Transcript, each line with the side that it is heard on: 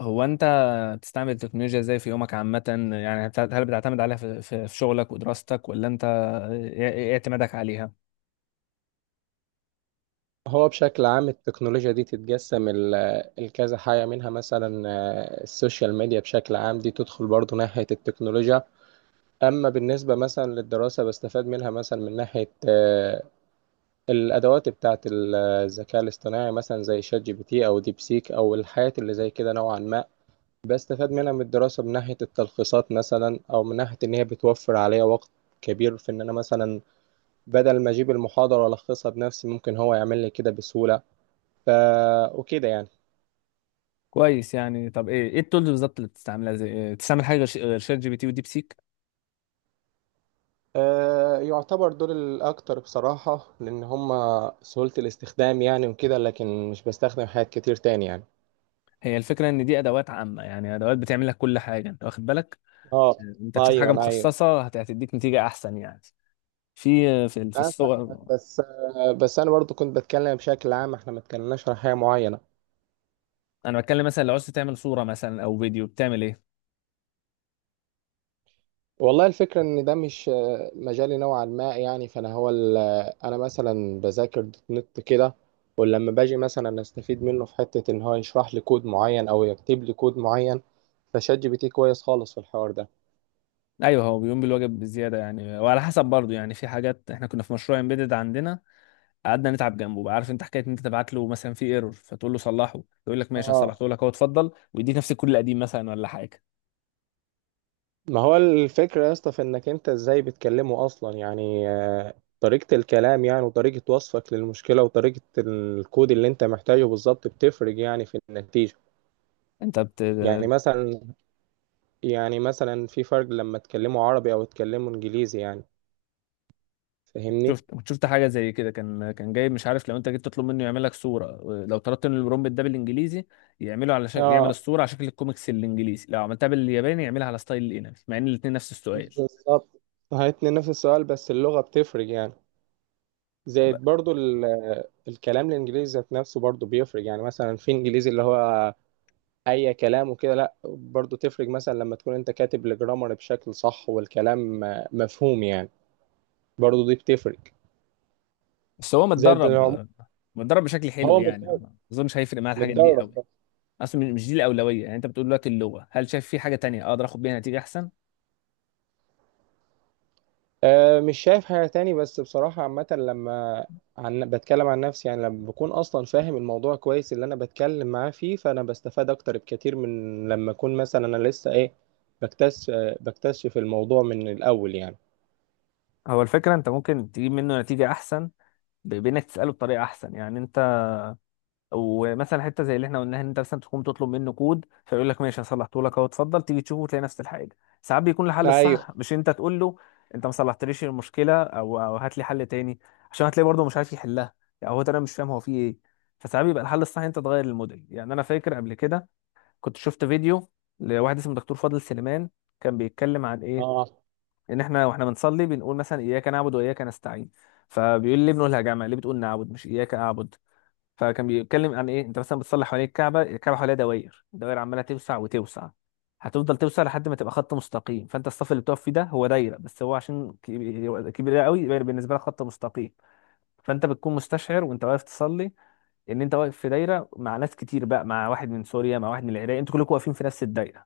left: هو انت بتستعمل التكنولوجيا ازاي في يومك عامة؟ يعني هل بتعتمد عليها في شغلك ودراستك، ولا انت ايه اعتمادك عليها؟
right: هو بشكل عام التكنولوجيا دي تتجسم الكذا حاجة منها مثلا، السوشيال ميديا بشكل عام دي تدخل برضو ناحية التكنولوجيا. أما بالنسبة مثلا للدراسة بستفاد منها مثلا من ناحية الأدوات بتاعة الذكاء الاصطناعي مثلا زي شات جي بي تي أو ديب سيك أو الحاجات اللي زي كده نوعا ما، بستفاد منها من الدراسة من ناحية التلخيصات مثلا، أو من ناحية إن هي بتوفر عليا وقت كبير في إن أنا مثلا بدل ما أجيب المحاضرة وألخصها بنفسي ممكن هو يعمل لي كده بسهولة. ف... وكده يعني.
left: كويس. يعني طب ايه التولز بالظبط اللي بتستعملها؟ زي بتستعمل حاجة غير غير شات جي بي تي وديب سيك؟
right: يعتبر دول الأكتر بصراحة، لأن هما سهولة الاستخدام يعني وكده، لكن مش بستخدم حاجات كتير تاني يعني.
left: هي الفكرة ان دي ادوات عامة، يعني ادوات بتعمل لك كل حاجة، انت واخد بالك؟
right: اه،
left: انت تشوف
right: أيوه
left: حاجة
right: أيوه،
left: مخصصة هتديك نتيجة احسن يعني، في
right: أنا فاهمك.
left: الصور.
right: بس بس أنا برضو كنت بتكلم بشكل عام، احنا ما اتكلمناش عن حاجة معينة.
left: انا بتكلم مثلا لو عايز تعمل صورة مثلا او فيديو بتعمل ايه؟
right: والله الفكرة إن ده مش مجالي نوعا ما يعني. فأنا هو ال- آه، أنا مثلا بذاكر دوت نت كده، ولما باجي مثلا أستفيد منه في حتة إن هو يشرح لي كود معين أو يكتب لي كود معين، فشات جي بي تي كويس خالص في الحوار ده.
left: ايوه، هو بيقوم بالواجب بزياده، يعني وعلى حسب برضه يعني. في حاجات، احنا كنا في مشروع امبيدد عندنا قعدنا نتعب جنبه، بقى عارف انت حكايه ان انت تبعت له مثلا في ايرور فتقول له صلحه، يقول لك ماشي
right: اه،
left: هصلحته لك، هو اتفضل، ويديك نفس الكود القديم مثلا ولا حاجه.
right: ما هو الفكرة يا اسطى في انك انت ازاي بتكلمه اصلا يعني، طريقة الكلام يعني، وطريقة وصفك للمشكلة، وطريقة الكود اللي انت محتاجه بالظبط بتفرق يعني في النتيجة.
left: انت بت...
right: يعني مثلا يعني مثلا في فرق لما تكلمه عربي او تكلمه انجليزي يعني. فاهمني؟
left: شفت، كنت شفت حاجه زي كده، كان جايب مش عارف، لو انت جيت تطلب منه يعمل لك صوره، لو طلبت من البرومبت ده بالانجليزي يعمله على شكل، يعمل
right: اه
left: الصوره على شكل الكوميكس الانجليزي، لو عملتها بالياباني يعملها على ستايل الانمي، مع ان الاثنين نفس السؤال.
right: بالظبط، هاتني نفس السؤال بس اللغة بتفرق يعني. زائد
left: طب-
right: برضو ال- الكلام الانجليزي ذات نفسه برضو بيفرق يعني. مثلا في انجليزي اللي هو اي كلام وكده لا، برضو تفرق مثلا لما تكون انت كاتب الجرامر بشكل صح والكلام مفهوم يعني، برضو دي بتفرق.
left: بس هو
right: زائد إن هو
left: متدرب، متدرب بشكل حلو يعني،
right: متدرب،
left: ما اظنش هيفرق معاه الحاجات دي
right: متدرب
left: قوي.
right: بقى.
left: اصلا مش دي الاولويه يعني. انت بتقول دلوقتي اللغه، هل شايف في حاجه تانية اقدر اخد بيها نتيجه احسن؟
right: أه، مش شايف حاجة تاني، بس بصراحة عامة لما بتكلم عن نفسي يعني، لما بكون اصلا فاهم الموضوع كويس اللي انا بتكلم معاه فيه، فانا بستفاد اكتر بكتير من لما اكون مثلا انا لسه ايه، بكتشف بكتشف الموضوع من الاول يعني.
left: هو الفكرة انت ممكن تجيب منه نتيجة احسن بانك تسأله بطريقة احسن يعني انت. ومثلا حتة زي اللي احنا قلناها، ان انت مثلا تقوم تطلب منه كود فيقول لك ماشي هصلحته لك، اهو اتفضل، تيجي تشوفه وتلاقي نفس الحاجة. ساعات بيكون الحل
right: ايوه
left: الصح مش انت تقول له انت ما صلحتليش المشكلة او هات لي حل تاني، عشان هتلاقي برضه مش عارف يحلها يعني. هو ده، انا مش فاهم هو فيه ايه. فساعات بيبقى الحل الصح إن انت تغير الموديل. يعني انا فاكر قبل كده كنت شفت فيديو لواحد اسمه دكتور فاضل سليمان، كان بيتكلم عن ايه؟
right: اه
left: ان احنا واحنا بنصلي بنقول مثلا اياك نعبد واياك نستعين، فبيقول لي ابنه الهجامه، ليه بتقول نعبد مش اياك اعبد؟ فكان بيتكلم عن ايه؟ انت مثلا بتصلي حوالين الكعبه، الكعبه حواليها دوائر دوائر عماله توسع وتوسع، هتفضل توسع لحد ما تبقى خط مستقيم. فانت الصف اللي بتقف فيه ده هو دايره، بس هو عشان كبير كبير قوي يبقى بالنسبه لك خط مستقيم. فانت بتكون مستشعر وانت واقف تصلي ان انت واقف في دايره مع ناس كتير بقى، مع واحد من سوريا، مع واحد من العراق، انتوا كلكم واقفين في نفس الدايره.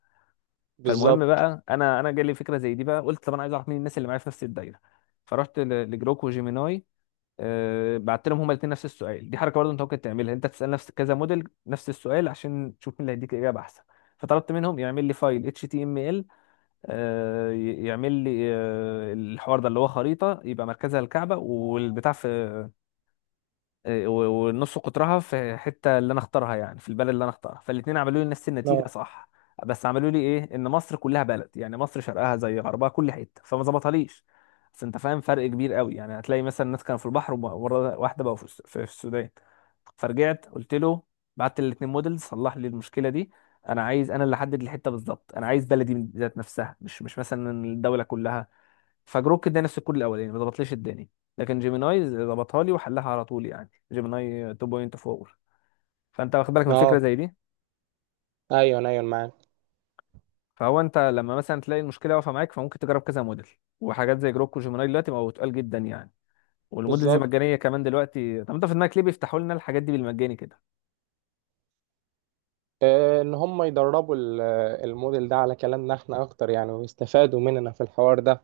left: فالمهم
right: بالظبط.
left: بقى، انا جالي فكره زي دي بقى، قلت طب انا عايز اعرف مين الناس اللي معايا في نفس الدايره. فرحت لجروك وجيميناي. أه، بعت لهم هما الاثنين نفس السؤال. دي حركه برضه انت ممكن تعملها، انت تسال نفس كذا موديل نفس السؤال عشان تشوف مين اللي هيديك اجابه احسن. فطلبت منهم يعمل لي فايل اتش تي ام ال، يعمل لي الحوار ده اللي هو خريطه، يبقى مركزها الكعبه والبتاع في إيه، و- والنص قطرها في الحته اللي انا اختارها، يعني في البلد اللي انا اختارها. فالاثنين عملوا لي نفس النتيجه،
right: اه
left: صح، بس عملوا لي ايه؟ ان مصر كلها بلد، يعني مصر شرقها زي غربها كل حته، فما ظبطهاليش. بس انت فاهم، فرق كبير قوي يعني، هتلاقي مثلا الناس كانوا في البحر ومره واحده بقوا في السودان. فرجعت قلت له، بعت الاثنين موديل، صلح لي المشكله دي، انا عايز انا اللي احدد الحته بالظبط، انا عايز بلدي ذات نفسها، مش مثلا الدوله كلها. فجروك اداني السكور الاولاني، ما ضبطليش الداني، لكن جيميناي ضبطها لي وحلها على طول يعني، جيميناي 2.4. فانت واخد بالك من فكره
right: اه
left: زي دي.
right: ايوه ايوه، معاك
left: فهو انت لما مثلا تلاقي المشكله واقفه معاك فممكن تجرب كذا موديل. وحاجات زي جروك وجيميناي دلوقتي بقوا تقال جدا يعني، والموديلز
right: بالظبط.
left: المجانيه كمان دلوقتي. طب انت في دماغك ليه بيفتحوا لنا الحاجات دي بالمجاني كده؟
right: ان هم يدربوا الموديل ده على كلامنا احنا اكتر يعني، ويستفادوا مننا في الحوار ده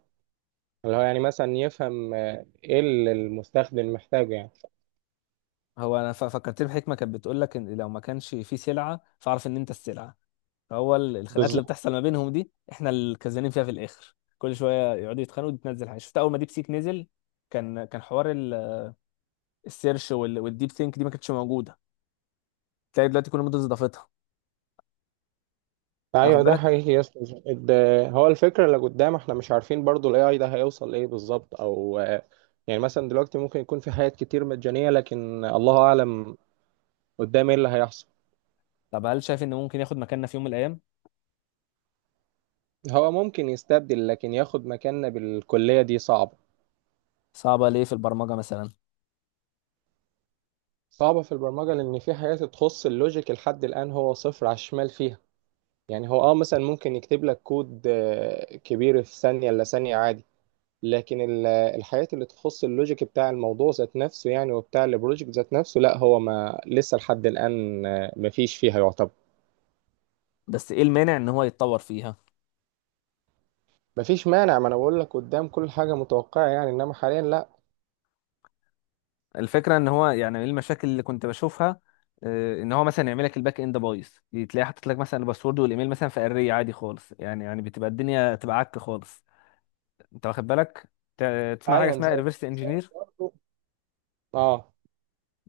right: اللي هو يعني مثلا يفهم ايه اللي المستخدم محتاجه يعني.
left: هو انا فكرت بحكمه كانت بتقول لك ان لو ما كانش في سلعه فاعرف ان انت السلعه. هو الخناقات اللي
right: بالظبط،
left: بتحصل ما بينهم دي احنا الكسبانين فيها في الاخر، كل شويه يقعدوا يتخانقوا وتنزل حاجه. شفت اول ما ديب سيك نزل، كان حوار السيرش والديب ثينك دي ما كانتش موجوده، تلاقي دلوقتي كل مدرس ضافتها. واخد
right: ايوه ده
left: بالك؟
right: حقيقي يا اسطى. هو الفكره اللي قدام احنا مش عارفين برضو الاي اي ده هيوصل لايه بالظبط، او يعني مثلا دلوقتي ممكن يكون في حاجات كتير مجانيه، لكن الله اعلم قدام ايه اللي هيحصل.
left: طب هل شايف ان ممكن ياخد مكاننا في يوم من الايام؟
right: هو ممكن يستبدل، لكن ياخد مكاننا بالكليه دي صعبه.
left: صعبه ليه في البرمجه مثلا؟
right: صعبة في البرمجة، لأن في حاجات تخص اللوجيك لحد الآن هو صفر على الشمال فيها. يعني هو مثلا ممكن يكتب لك كود كبير في ثانية إلا ثانية عادي، لكن الحاجات اللي تخص اللوجيك بتاع الموضوع ذات نفسه يعني، وبتاع البروجكت ذات نفسه، لا هو ما لسه لحد الآن مفيش فيها يعتبر.
left: بس ايه المانع ان هو يتطور فيها؟
right: مفيش مانع، ما انا بقول لك قدام كل حاجة متوقعة يعني، انما حاليا لا.
left: الفكره ان هو يعني ايه المشاكل اللي كنت بشوفها؟ ان هو مثلا يعمل لك الباك اند بايظ، تلاقيه حاطط لك مثلا الباسورد والايميل مثلا في اري عادي خالص، يعني يعني بتبقى الدنيا تبقى عك خالص. انت واخد بالك؟ تسمع حاجه
right: ايوه،
left: اسمها ريفرس
right: زي،
left: انجينير؟
right: برضه اه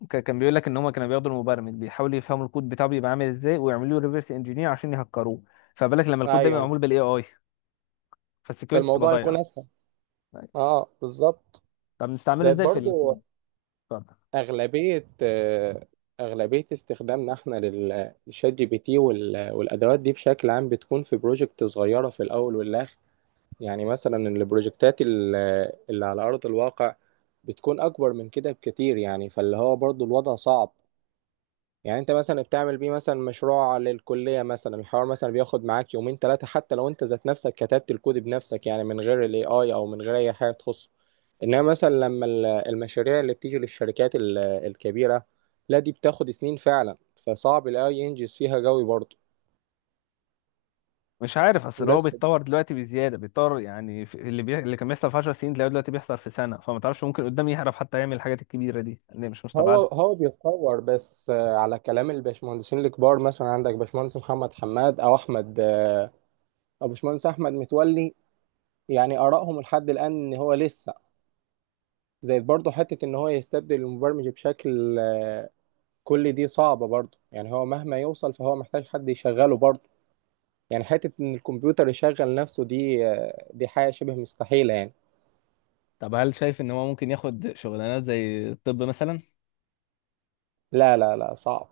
left: كان بيقول لك ان هم كانوا بياخدوا المبرمج بيحاولوا يفهموا الكود بتاعه بيبقى عامل ازاي، ويعملوا له ريفرس انجينير عشان يهكروه. فبالك لما الكود ده بيبقى
right: ايوه،
left: معمول بالاي اي، فالسكيورتي بتبقى
right: فالموضوع يكون
left: ضايعه.
right: اسهل. اه بالظبط،
left: طب نستعمله
right: زائد
left: ازاي في
right: برضه.
left: الكود؟ اتفضل.
right: أغلبية أغلبية استخدامنا احنا للشات جي بي تي والأدوات دي بشكل عام بتكون في بروجكت صغيرة في الأول والآخر. يعني مثلا اللي على أرض الواقع بتكون أكبر من كده بكتير يعني، فاللي هو برضو الوضع صعب. يعني انت مثلا بتعمل بيه مثلا مشروع للكلية مثلا، الحوار مثلا بياخد معاك يومين 3، حتى لو انت ذات نفسك كتبت الكود بنفسك يعني من غير الاي اي او من غير اي حاجة تخصه. انما مثلا لما المشاريع اللي بتيجي للشركات الكبيرة، لا دي بتاخد سنين فعلا، فصعب الاي ينجز فيها قوي برضه.
left: مش عارف، اصل هو
right: بس
left: بيتطور دلوقتي بزياده، بيتطور يعني اللي كان بيحصل في 10 سنين تلاقيه دلوقتي بيحصل في سنه، فما تعرفش ممكن قدام يعرف حتى يعمل الحاجات الكبيره دي، اللي مش مستبعده.
right: هو بيتطور، بس على كلام الباشمهندسين الكبار، مثلا عندك باشمهندس محمد حماد او احمد او باشمهندس احمد متولي، يعني ارائهم لحد الان ان هو لسه. زائد برضه حتة إن هو يستبدل المبرمج بشكل كلي دي صعبة برضه يعني، هو مهما يوصل فهو محتاج حد يشغله برضه. يعني حتة إن الكمبيوتر يشغل نفسه دي دي حاجة شبه مستحيلة يعني.
left: طب هل شايف ان هو ممكن ياخد شغلانات زي الطب مثلا؟
right: لا لا لا، صعب،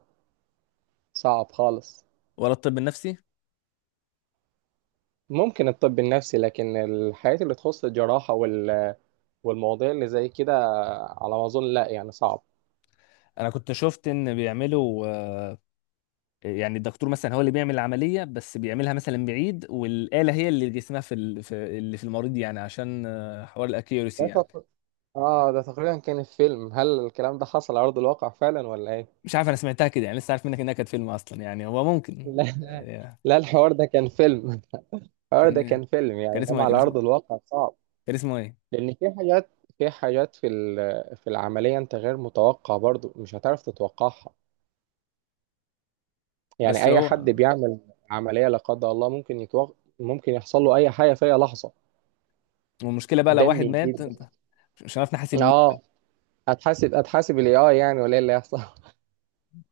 right: صعب خالص.
left: ولا الطب النفسي؟
right: ممكن الطب النفسي، لكن الحاجات اللي تخص الجراحة والمواضيع اللي زي كده، على ما أظن لا يعني، صعب.
left: انا كنت شفت ان بيعملوا، يعني الدكتور مثلا هو اللي بيعمل العملية بس بيعملها مثلا بعيد، والآلة هي اللي جسمها في اللي في المريض، يعني عشان حوار الاكيورسي
right: ده
left: يعني.
right: تق... آه ده تقريبا كان في فيلم، هل الكلام ده حصل على أرض الواقع فعلا ولا إيه؟
left: مش عارف، انا سمعتها كده يعني، لسه عارف منك انها كانت فيلم اصلا، يعني هو ممكن.
right: لا لا
left: آه،
right: لا، الحوار ده كان فيلم. اه
left: كان
right: ده
left: إيه؟
right: كان فيلم يعني،
left: كان اسمه
right: انما
left: ايه؟
right: على ارض الواقع صعب.
left: كان اسمه ايه؟
right: لان في حاجات، في العمليه انت غير متوقع، برضو مش هتعرف تتوقعها. يعني
left: بس
right: اي حد
left: هو.
right: بيعمل عمليه لا قدر الله ممكن ممكن يحصل له اي حاجه في اي لحظه.
left: والمشكلة بقى لو
right: دم
left: واحد
right: يزيد.
left: مات انت مش عارف نحاسب مين.
right: اه، هتحاسب الاي اي يعني، ولا ايه اللي هيحصل؟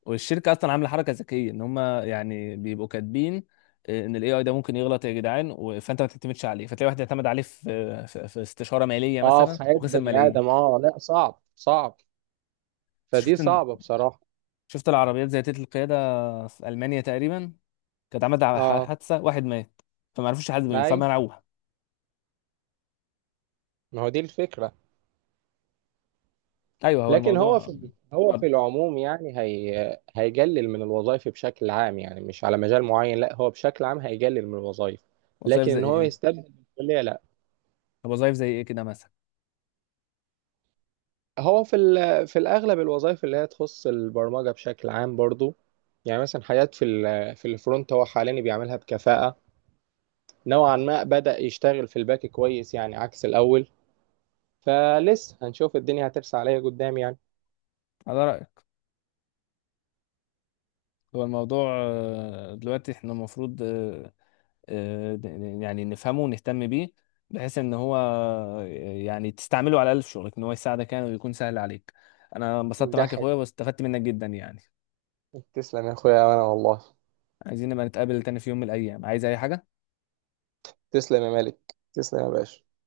left: والشركة اصلا عاملة حركة ذكية، ان هم يعني بيبقوا كاتبين ان الاي اي ده ممكن يغلط يا جدعان فانت ما تعتمدش عليه. فتلاقي واحد اعتمد عليه في استشارة مالية
right: اه،
left: مثلا
right: في حياه
left: وخسر
right: بني ادم،
left: ملايين.
right: اه لا صعب صعب، فدي
left: شفت
right: صعبه بصراحه.
left: شفت العربيات ذاتية القيادة في ألمانيا تقريبا كانت عملت
right: اه
left: حادثة، واحد مات فما عرفوش يحاسبوا مين
right: اي،
left: فمنعوها.
right: ما هو دي الفكره.
left: أيوه، هو
right: لكن
left: الموضوع.
right: هو في
left: اتفضل.
right: العموم يعني، هي هيقلل من الوظائف بشكل عام يعني، مش على مجال معين، لا هو بشكل عام هيقلل من الوظائف.
left: وظائف
right: لكن
left: زي
right: ان هو
left: إيه؟
right: يستبدل بالكلية لا.
left: طب وظائف زي إيه كده مثلا؟
right: هو في الاغلب الوظائف اللي هي تخص البرمجة بشكل عام برضو. يعني مثلا حاجات في الفرونت هو حاليا بيعملها بكفاءة نوعا ما، بدأ يشتغل في الباك كويس يعني عكس الاول. فلسه هنشوف الدنيا هترسى عليا قدام يعني.
left: على رأيك. هو الموضوع دلوقتي إحنا المفروض آه، د- يعني نفهمه ونهتم بيه، بحيث إن هو يعني تستعمله على الأقل في شغلك، إن هو يساعدك يعني ويكون سهل عليك. أنا انبسطت
right: ده
left: معاك يا
right: حقيقي،
left: أخويا واستفدت منك جدا يعني.
right: تسلم يا اخويا وانا والله.
left: عايزين نبقى نتقابل تاني في يوم من الأيام، عايز أي حاجة.
right: تسلم يا مالك، تسلم يا باشا.